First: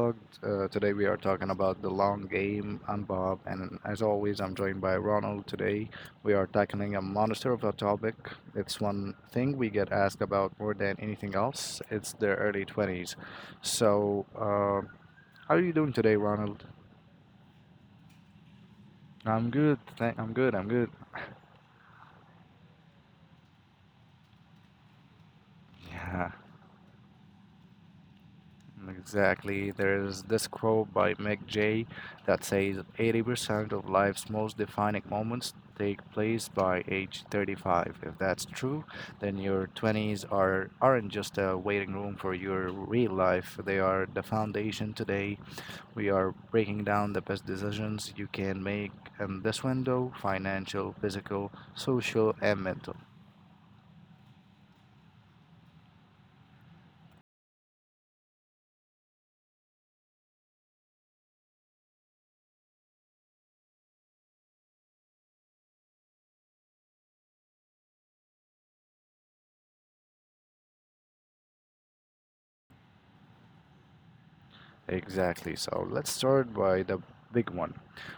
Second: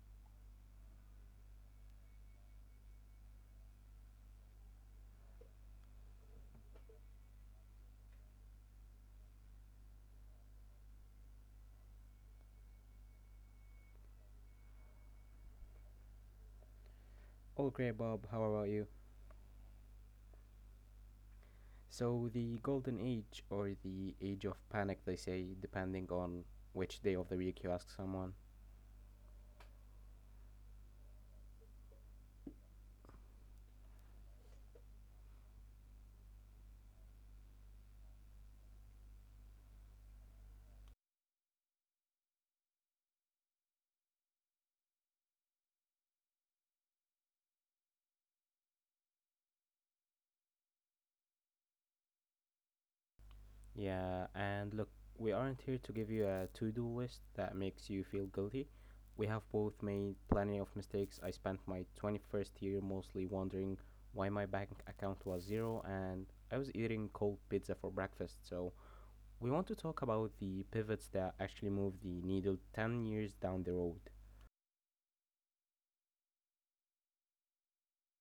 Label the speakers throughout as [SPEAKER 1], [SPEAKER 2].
[SPEAKER 1] Unplugged. Today we are talking about the long game. I'm Bob, and as always, I'm joined by Ronald. Today we are tackling a monster of a topic. It's one thing we get asked about more than anything else. It's the early 20s. So, uh, how are you doing today, Ronald?
[SPEAKER 2] All great, Bob. How about you?
[SPEAKER 1] I'm good. I'm good. I'm good.
[SPEAKER 2] So, the golden age, or the age of panic, they say, depending on which day of the week you ask someone.
[SPEAKER 1] Exactly. There's this quote by Mick Jay that says 80% of life's most defining moments take place by age 35. If that's true, then your 20s aren't just a waiting room for your real life. They are the foundation today. We are breaking down the best decisions you can make in this window, financial, physical, social, and mental.
[SPEAKER 2] Yeah, and look, we aren't here to give you a to do list that makes you feel guilty. We have both made plenty of mistakes. I spent my 21st year mostly wondering why my bank account was zero, and I was eating cold pizza for breakfast. So, we want to talk about the pivots that actually move the needle 10 years down the road.
[SPEAKER 1] Exactly. So let's start by the big one.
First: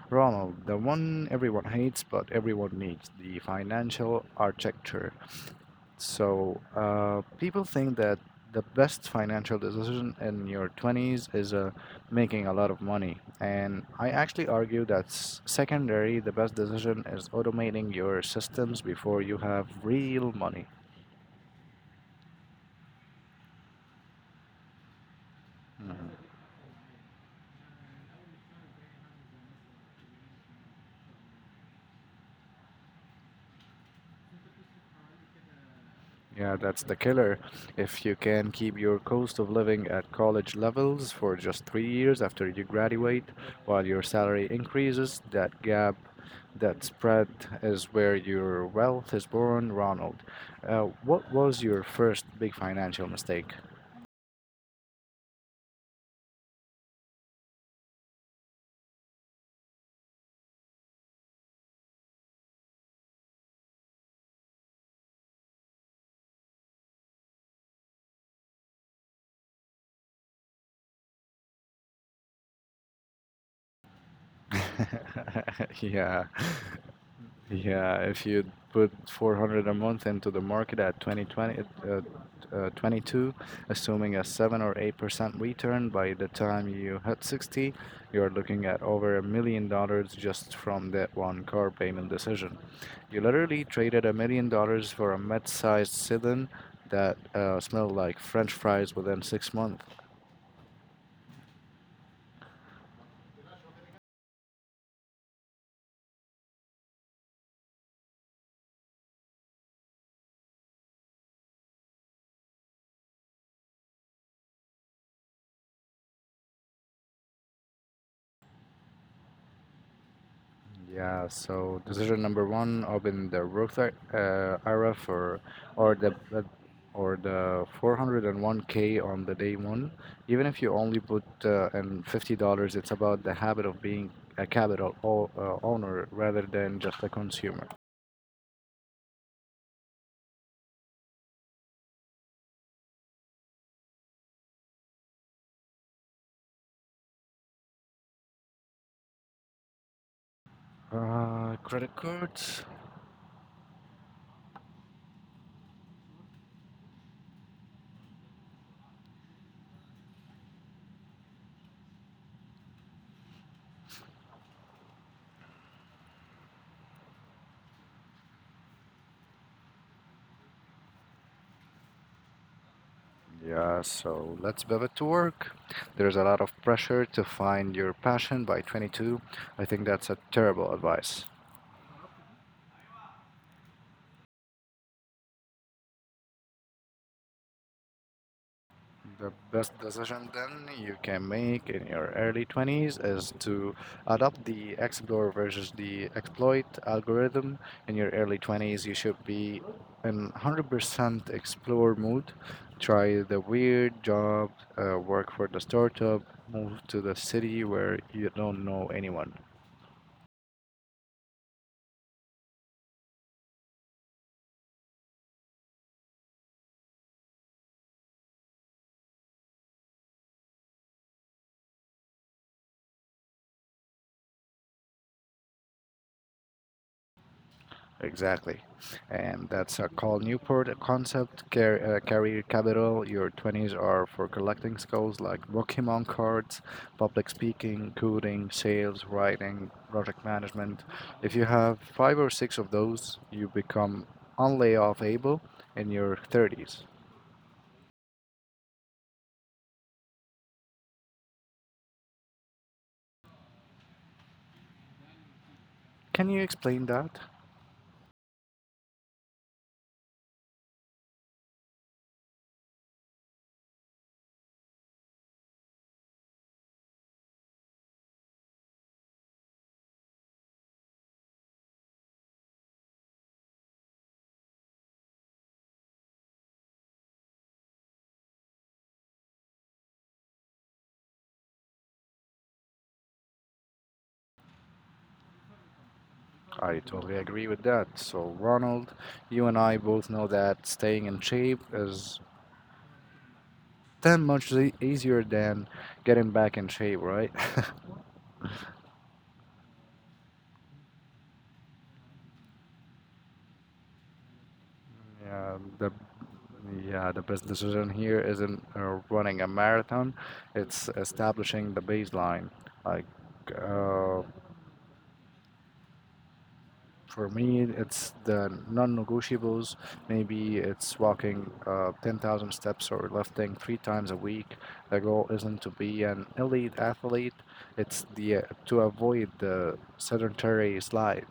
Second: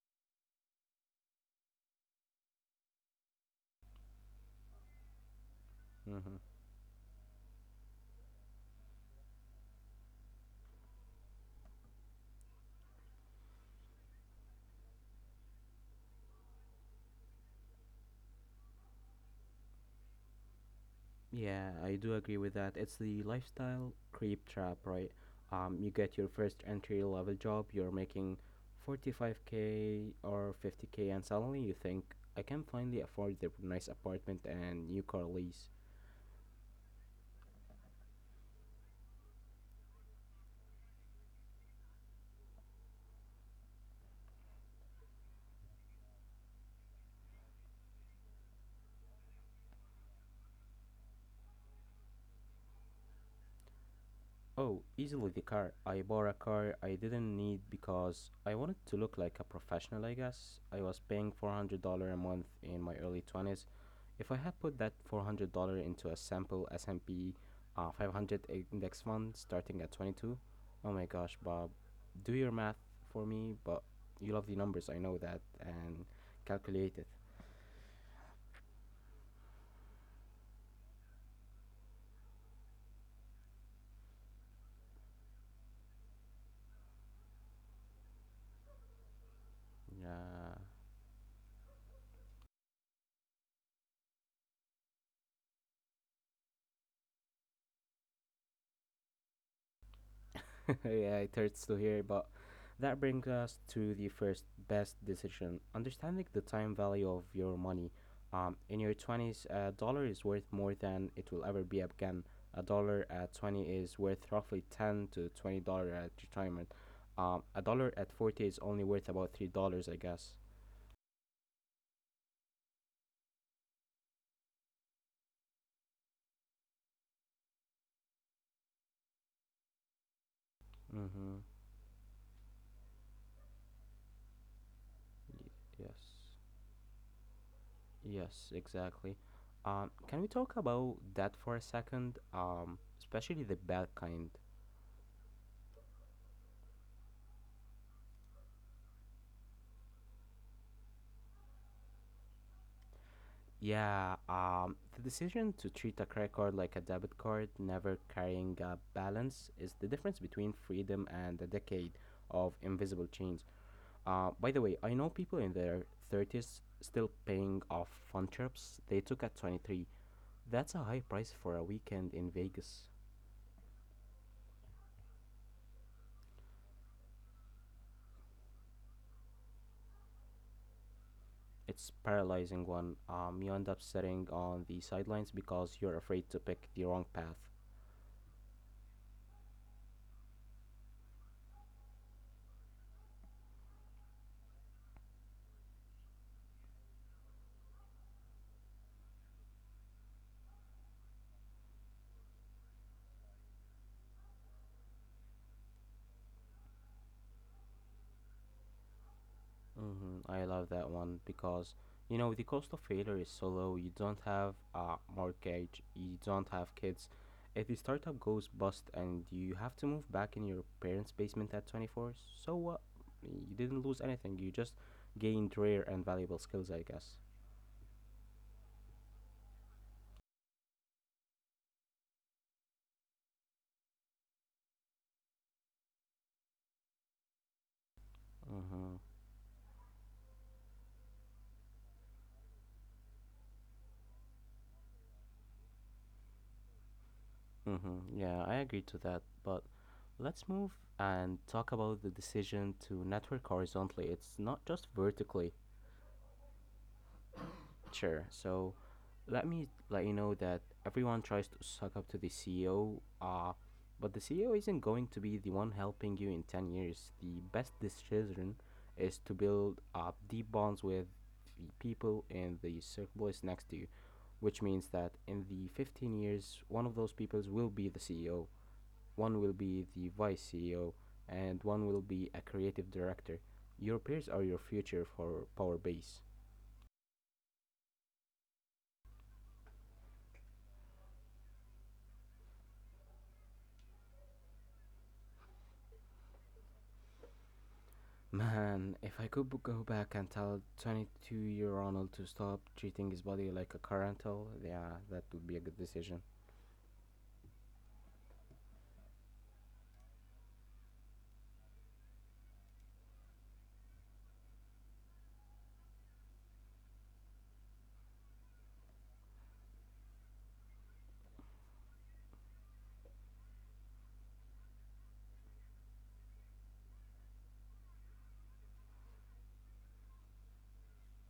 [SPEAKER 1] Ronald, the one everyone hates but everyone needs, the financial architecture.
[SPEAKER 2] Hmm.
[SPEAKER 1] People think that the best financial decision in your 20s is making a lot of money. And I actually argue that secondary, the best decision is automating your systems before you have real money.
[SPEAKER 2] Yeah, I do agree with that. It's the lifestyle creep trap, right? You get your first entry level job, you're making 45K or 50K, and suddenly you think, I can finally afford the nice apartment and new car lease.
[SPEAKER 1] Yeah, that's the killer. If you can keep your cost of living at college levels for just three years after you graduate, while your salary increases, that gap, that spread is where your wealth is born, Ronald. What was your first big financial mistake?
[SPEAKER 2] Oh, easily the car. I bought a car I didn't need because I wanted to look like a professional, I guess. I was paying $400 a month in my early 20s. If I had put that $400 into a sample S&P 500 index fund starting at 22, oh my gosh, Bob, do your math for me, but you love the numbers, I know that, and
[SPEAKER 1] Yeah.
[SPEAKER 2] calculate it.
[SPEAKER 1] Yeah, if you put 400 a month into the market at 2020, uh, 22, assuming a 7 or 8% return by the time you hit 60, you're looking at over $1 million
[SPEAKER 2] Yeah.
[SPEAKER 1] just from that one car payment decision. You literally traded $1 million for a mid-sized sedan that smelled like French fries within six months.
[SPEAKER 2] Yeah, it hurts to hear, but that brings us to the first best decision. Understanding the time value of your money. In your 20s, a dollar is worth more than it will ever be again. A dollar at 20 is worth roughly 10 to $20 at retirement. A dollar at 40 is only worth about $3, I guess.
[SPEAKER 1] Yeah, so decision number one, open the Roth era for or the uh, or the 401k on the day one. Even if you only put
[SPEAKER 2] Mm-hmm.
[SPEAKER 1] uh, in $50, it's about the habit of being a capital o
[SPEAKER 2] Y-
[SPEAKER 1] owner
[SPEAKER 2] Yes.
[SPEAKER 1] rather than just a consumer.
[SPEAKER 2] Yes, exactly. Can we talk about that for a second? Especially the bad kind.
[SPEAKER 1] Credit cards.
[SPEAKER 2] Yeah, the decision to treat a credit card like a debit card, never carrying a balance, is the difference between freedom and a decade of invisible chains. By the way, I know people in their 30s still paying off fun trips they took at 23. That's a high price for a weekend in Vegas.
[SPEAKER 1] Yeah, so let's pivot to work. There's a lot of pressure to find your passion by 22. I think that's a terrible advice.
[SPEAKER 2] It's paralyzing one. You end up sitting on the sidelines because you're afraid to pick the wrong path.
[SPEAKER 1] The best decision then you can make in your early 20s is to adopt the explore versus the exploit algorithm. In your early 20s, you should be in 100% explore mood. Try the weird job, work for the startup, move to the city where you don't know anyone.
[SPEAKER 2] Hmm. I love that one because the cost of failure is so low. You don't have a mortgage, you don't have kids. If the startup goes bust and you have to move back in your parents' basement at 24, so what? You didn't lose anything. You just gained rare and valuable skills, I guess.
[SPEAKER 1] Exactly. And that's a call Newport concept. Carry capital. Your 20s are for collecting skills like Pokemon cards, public speaking, coding,
[SPEAKER 2] Mm-hmm.
[SPEAKER 1] sales, writing, project management. If you have five or six of those, you become on able in your 30s.
[SPEAKER 2] Mm-hmm. Yeah, I agree to that. But let's move and talk about the decision to network horizontally. It's not just vertically.
[SPEAKER 1] Can you explain that?
[SPEAKER 2] Sure. So let me let you know that everyone tries to suck up to the CEO, but the CEO isn't going to be the one helping you in 10 years. The best decision is to build up deep bonds with the people in the circles next to you, which means that in the 15 years, one of those people will be the CEO, one will be the vice CEO, and one will be a creative director. Your peers are your future for Power Base.
[SPEAKER 1] I totally agree with that. So, Ronald, you and I both know that staying in shape is that much easier than getting back in shape, right?
[SPEAKER 2] Man, if I could go back and tell 22-year Ronald to stop treating his body like a car rental, yeah, that would
[SPEAKER 1] Yeah,
[SPEAKER 2] be a good
[SPEAKER 1] the
[SPEAKER 2] decision.
[SPEAKER 1] yeah, the best decision here isn't running a marathon, it's establishing the baseline. Like uh, for me, it's the non-negotiables. Maybe it's walking 10,000 steps or lifting three times a week. The goal isn't to be an elite athlete, it's the to avoid the sedentary slide.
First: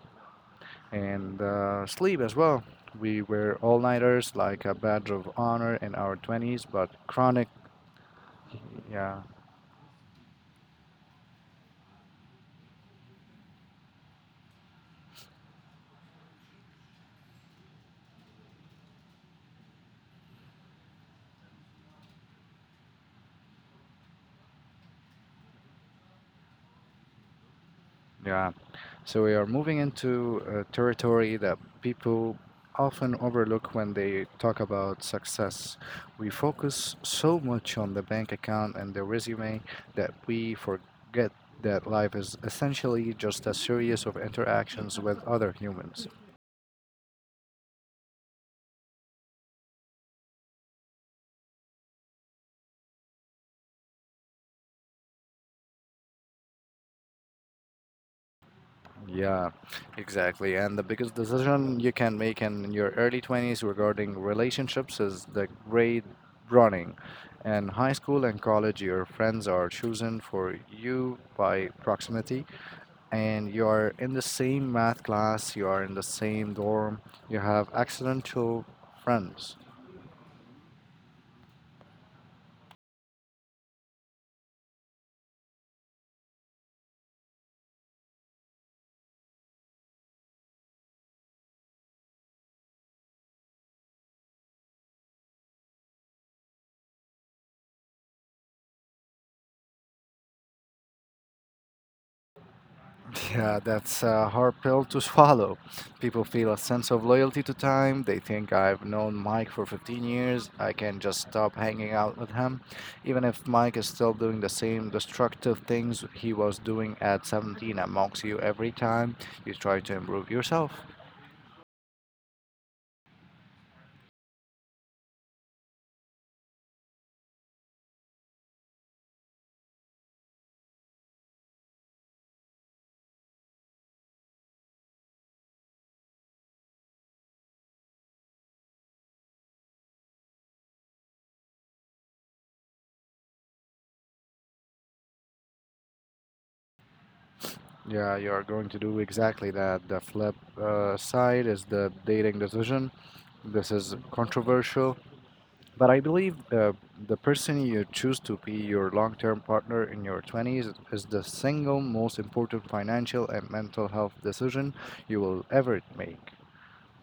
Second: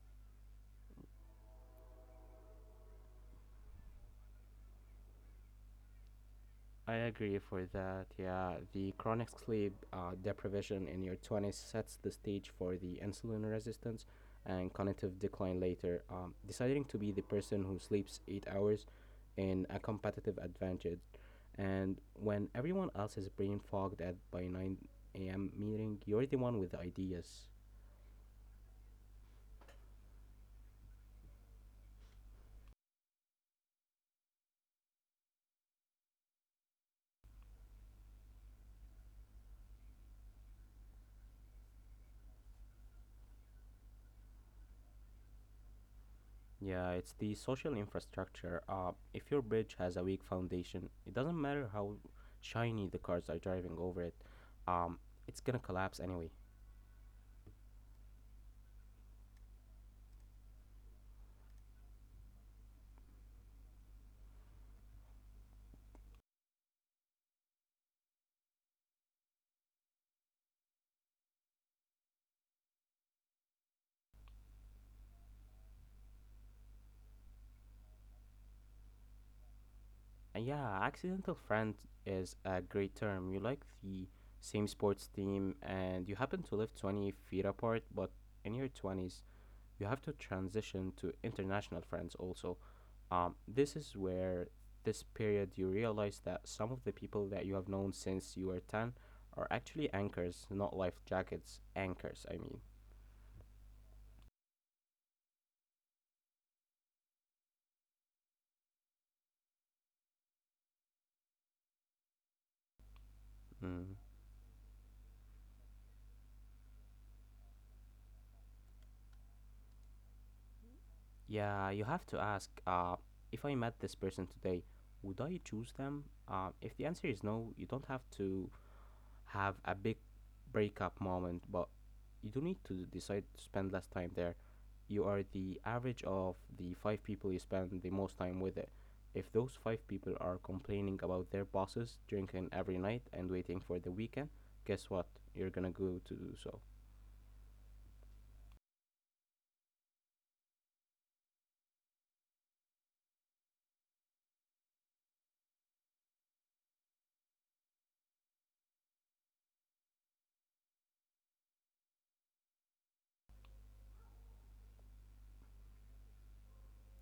[SPEAKER 1] And sleep as well. We were all nighters like a badge of honor in our 20s, but
[SPEAKER 2] I agree
[SPEAKER 1] chronic,
[SPEAKER 2] for that, yeah. The
[SPEAKER 1] yeah,
[SPEAKER 2] chronic sleep deprivation in your 20s sets the stage for the insulin resistance and cognitive decline later. Deciding to be the person who sleeps 8 hours in a competitive advantage, and when everyone else is brain fogged at by 9 a.m. meeting, you're the one with the ideas.
[SPEAKER 1] yeah. So we are moving into a territory that people often overlook when they talk about success. We focus so much on the bank account and the resume that we forget that life is essentially just a series of interactions with other humans.
[SPEAKER 2] Yeah, it's the social infrastructure. If your bridge has a weak foundation, it doesn't matter how shiny the cars are driving over it. Um, it's gonna collapse anyway.
[SPEAKER 1] Yeah, exactly. And the biggest decision you can make in your early 20s regarding relationships is the grade running. In high school and college, your friends are chosen for you by proximity, and you are in the same math class, you are in the same dorm, you have accidental friends.
[SPEAKER 2] And yeah, accidental friend is a great term. You like the same sports team, and you happen to live 20 feet apart, but in your 20s, you have to transition to international friends also. This is where this period you realize that some of the people that you have known since you were 10 are actually anchors, not life jackets, anchors, I mean.
[SPEAKER 1] Yeah, that's a hard pill to swallow. People feel a sense of loyalty to time. They think I've known Mike for 15 years. I can just stop hanging out with him. Even if Mike
[SPEAKER 2] Mm.
[SPEAKER 1] is still doing the same destructive things he was doing at 17 and mocks you every time you try to improve yourself.
[SPEAKER 2] Yeah, you have to ask if I met this person today, would I choose them? If the answer is no, you don't have to have a big breakup moment, but you don't need to decide to spend less time there. You are the average of the five people you spend the most time with it. If those five people are complaining about their bosses, drinking every night, and waiting for the weekend, guess what? You're gonna go to do so.
[SPEAKER 1] Yeah, you're going to do exactly that. The flip side is the dating decision. This is controversial. But I believe the person you choose to be your long term partner in your 20s is the single most important financial and mental health decision you will ever make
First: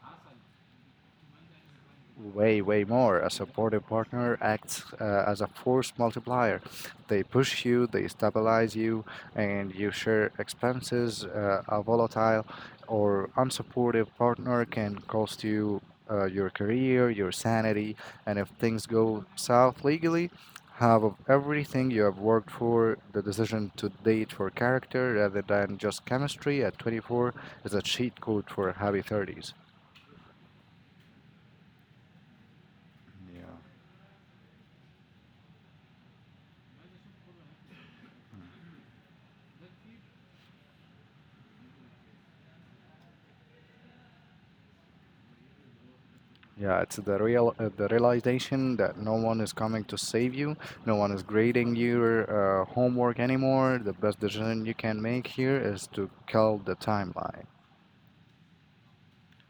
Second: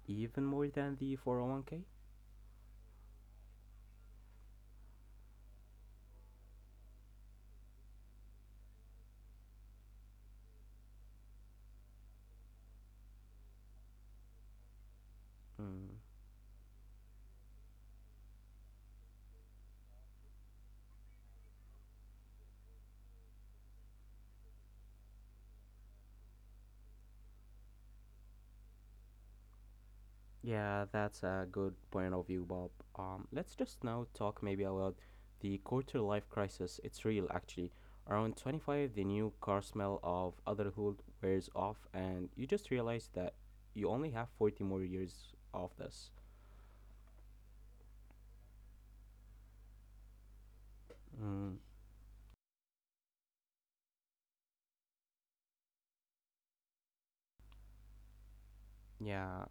[SPEAKER 2] Even more than the 401k?
[SPEAKER 1] way, way more. A supportive partner acts as a force multiplier. They push you, they stabilize you, and you share expenses. A volatile or unsupportive partner can cost you
[SPEAKER 2] Mm.
[SPEAKER 1] your career, your sanity, and if things go south legally, have of everything you have worked for. The decision to date for character rather than just chemistry at 24 is a cheat code for happy 30s.
[SPEAKER 2] Yeah, that's a good point of view, Bob.
[SPEAKER 1] Yeah.
[SPEAKER 2] Let's just now talk maybe about the quarter life crisis. It's real, actually. Around 25, the new car smell of adulthood wears off, and you just realize that you only have 40 more years of this.
[SPEAKER 1] Yeah, it's the real the realization that no one is coming to save you, no one is
[SPEAKER 2] Mm,
[SPEAKER 1] grading your homework anymore. The best decision you can make here is to kill the timeline.
[SPEAKER 2] yeah.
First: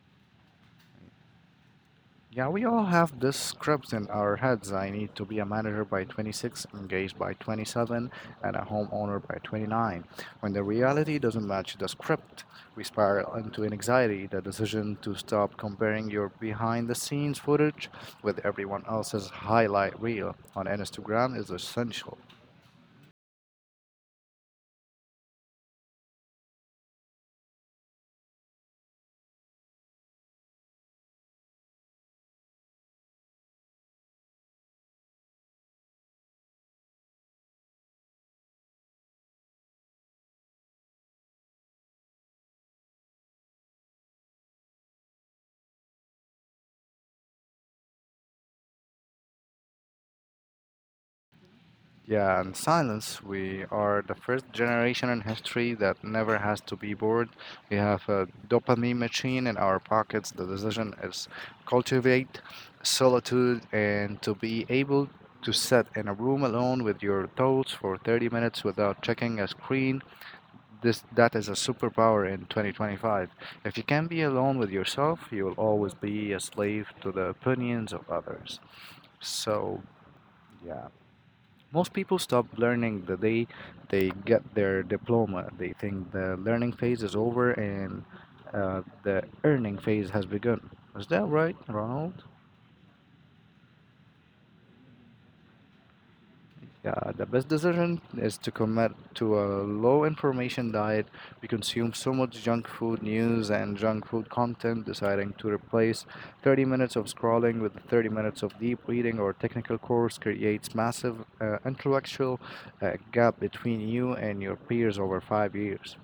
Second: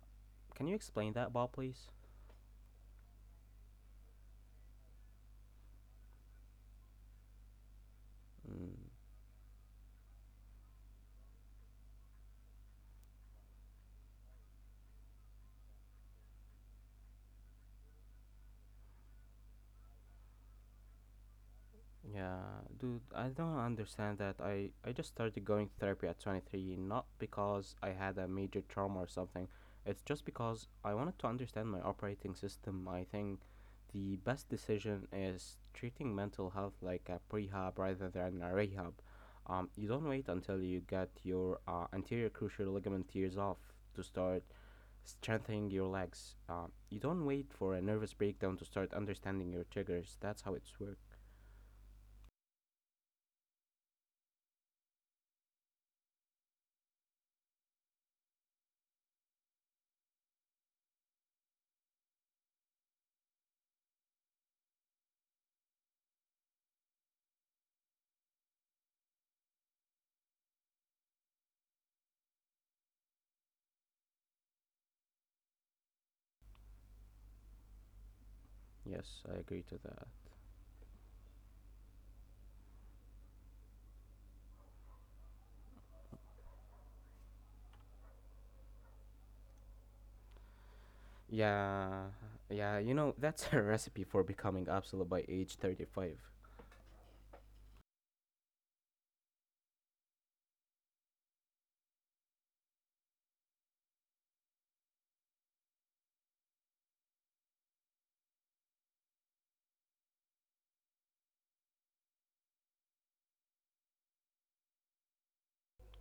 [SPEAKER 2] Can you explain that, Bob, please?
[SPEAKER 1] Yeah, we all have these scripts in our heads. I need to be a manager by 26, engaged by 27, and a
[SPEAKER 2] Mm.
[SPEAKER 1] homeowner by 29. When the reality doesn't match the script, we spiral into anxiety. The decision to stop comparing your behind the scenes footage with everyone else's highlight reel on Instagram is essential.
[SPEAKER 2] Yeah, dude, I don't understand that. I just started going to therapy at 23, not because I had a major trauma or something. It's just because I wanted to understand my operating system. I think the best decision is treating mental health like a prehab rather than a rehab. You don't wait until you get your anterior cruciate ligament tears off to start strengthening your legs. You don't wait for a nervous breakdown to start understanding your triggers. That's how it's works.
[SPEAKER 1] Yeah, and silence. We are the first generation in history that never has to be bored. We have a dopamine machine in our pockets. The decision is cultivate solitude and to be able to sit in a room alone with your thoughts for 30 minutes without checking a screen. This that is a superpower in 2025. If you can be alone with yourself, you will always be a slave to the opinions of others.
[SPEAKER 2] Yes, I agree to
[SPEAKER 1] So,
[SPEAKER 2] that.
[SPEAKER 1] yeah. Most people stop learning the day they get their diploma. They think the learning phase is over and the earning phase has begun. Is that right,
[SPEAKER 2] Yeah,
[SPEAKER 1] Ronald?
[SPEAKER 2] yeah, that's a recipe for becoming obsolete by age 35.
[SPEAKER 1] Yeah, the best decision is to commit to a low information diet. We consume so much junk food news and junk food content, deciding to replace 30 minutes of scrolling with 30 minutes of deep reading or technical course creates massive intellectual gap between you and your peers over five years.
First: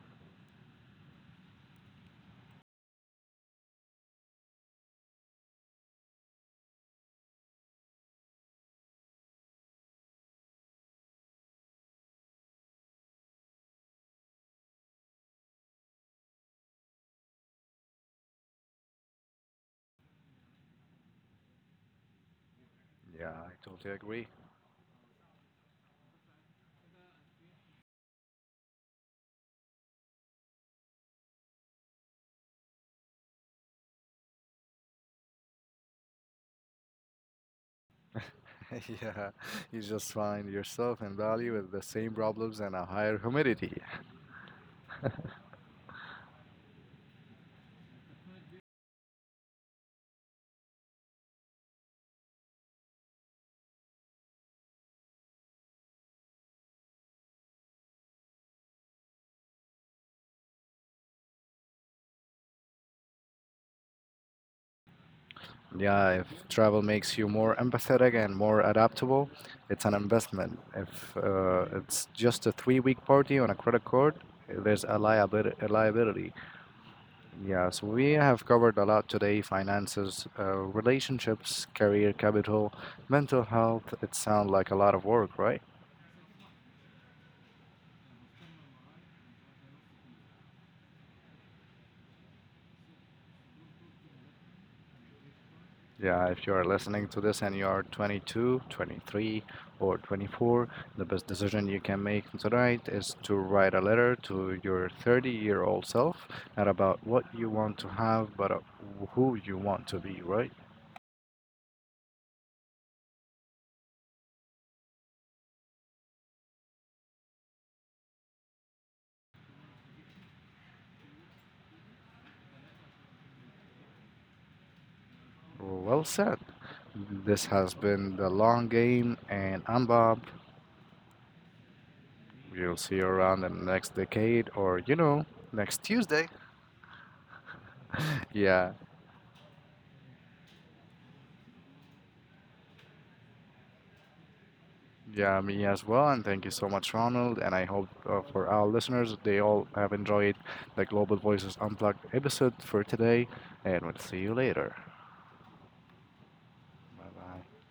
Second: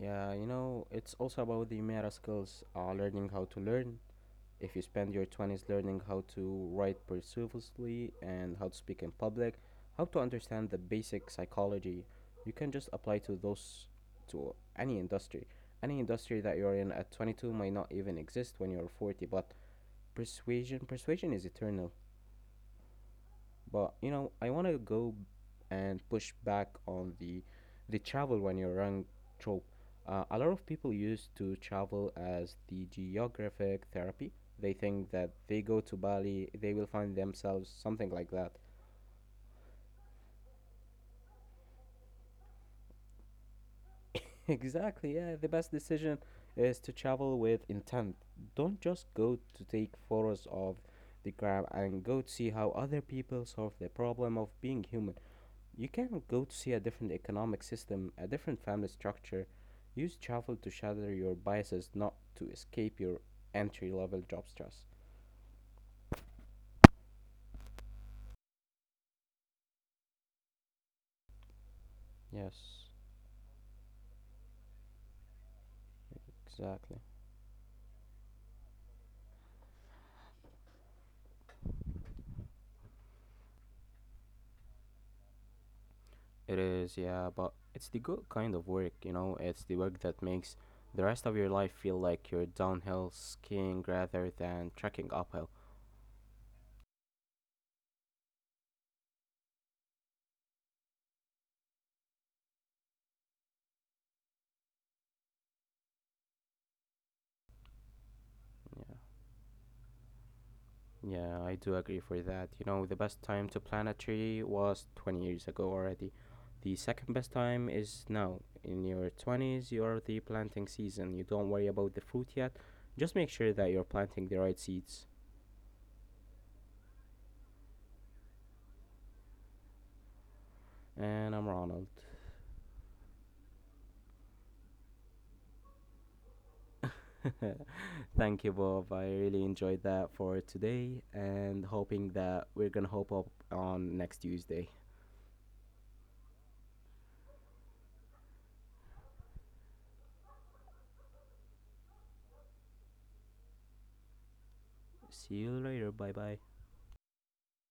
[SPEAKER 2] Yeah, it's also about the meta skills, learning how to learn. If you spend your 20s learning how to write persuasively and how to speak in public, how to understand the basic psychology, you can just apply to those to any industry. Any industry that you're in at 22 might not even exist when you're 40, but persuasion is eternal.
[SPEAKER 1] Yeah, I
[SPEAKER 2] But
[SPEAKER 1] totally agree.
[SPEAKER 2] I want to go and push back on the travel when you're young trope. A lot of people used to travel as the geographic therapy. They think that they go to Bali, they will find themselves something like that.
[SPEAKER 1] Yeah, you just find yourself in Bali with the same problems and a higher humidity.
[SPEAKER 2] Exactly, yeah. The best decision is to travel with intent. Don't just go to take photos of the crab and go to see how other people solve the problem of being human. You can go to see a different economic system, a different family structure. Use travel to shatter your biases, not to escape your entry level job stress.
[SPEAKER 1] Yeah, if travel makes you more empathetic and more adaptable, it's an investment. If it's just a
[SPEAKER 2] Yes,
[SPEAKER 1] three-week party on a credit card, there's a liability, a liability.
[SPEAKER 2] exactly.
[SPEAKER 1] Yeah, so we have covered a lot today finances, relationships, career capital, mental health. It sounds like a lot of work, right?
[SPEAKER 2] It is, yeah, but it's the good kind of work, you know? It's the work that makes the rest of your life feel like you're downhill skiing rather than trekking uphill.
[SPEAKER 1] Yeah, if you are listening to this and you are 22, 23, or 24, the best decision you can make tonight is to write a letter to your 30-year-old self, not about what you want to have, but
[SPEAKER 2] Yeah.
[SPEAKER 1] who you want to be, right?
[SPEAKER 2] Yeah, I do agree for that. The best time to plant a tree was 20 years ago already. The second best time is now. In your 20s, you're the planting season. You don't worry about the fruit yet. Just make sure that you're planting the right seeds.
[SPEAKER 1] Well said. This has been The Long Game, and I'm Bob.
[SPEAKER 2] And I'm Ronald.
[SPEAKER 1] We'll see you around in the next decade or, you know, next Tuesday.
[SPEAKER 2] Thank you,
[SPEAKER 1] Yeah.
[SPEAKER 2] Bob. I really enjoyed that for today and hoping that we're going to hope up on next Tuesday.
[SPEAKER 1] Yeah, me as well. And thank you so much, Ronald. And I hope for our listeners, they all have enjoyed the Global Voices Unplugged episode for today. And we'll see you later.
[SPEAKER 2] See you later. Bye bye.
[SPEAKER 1] Bye bye.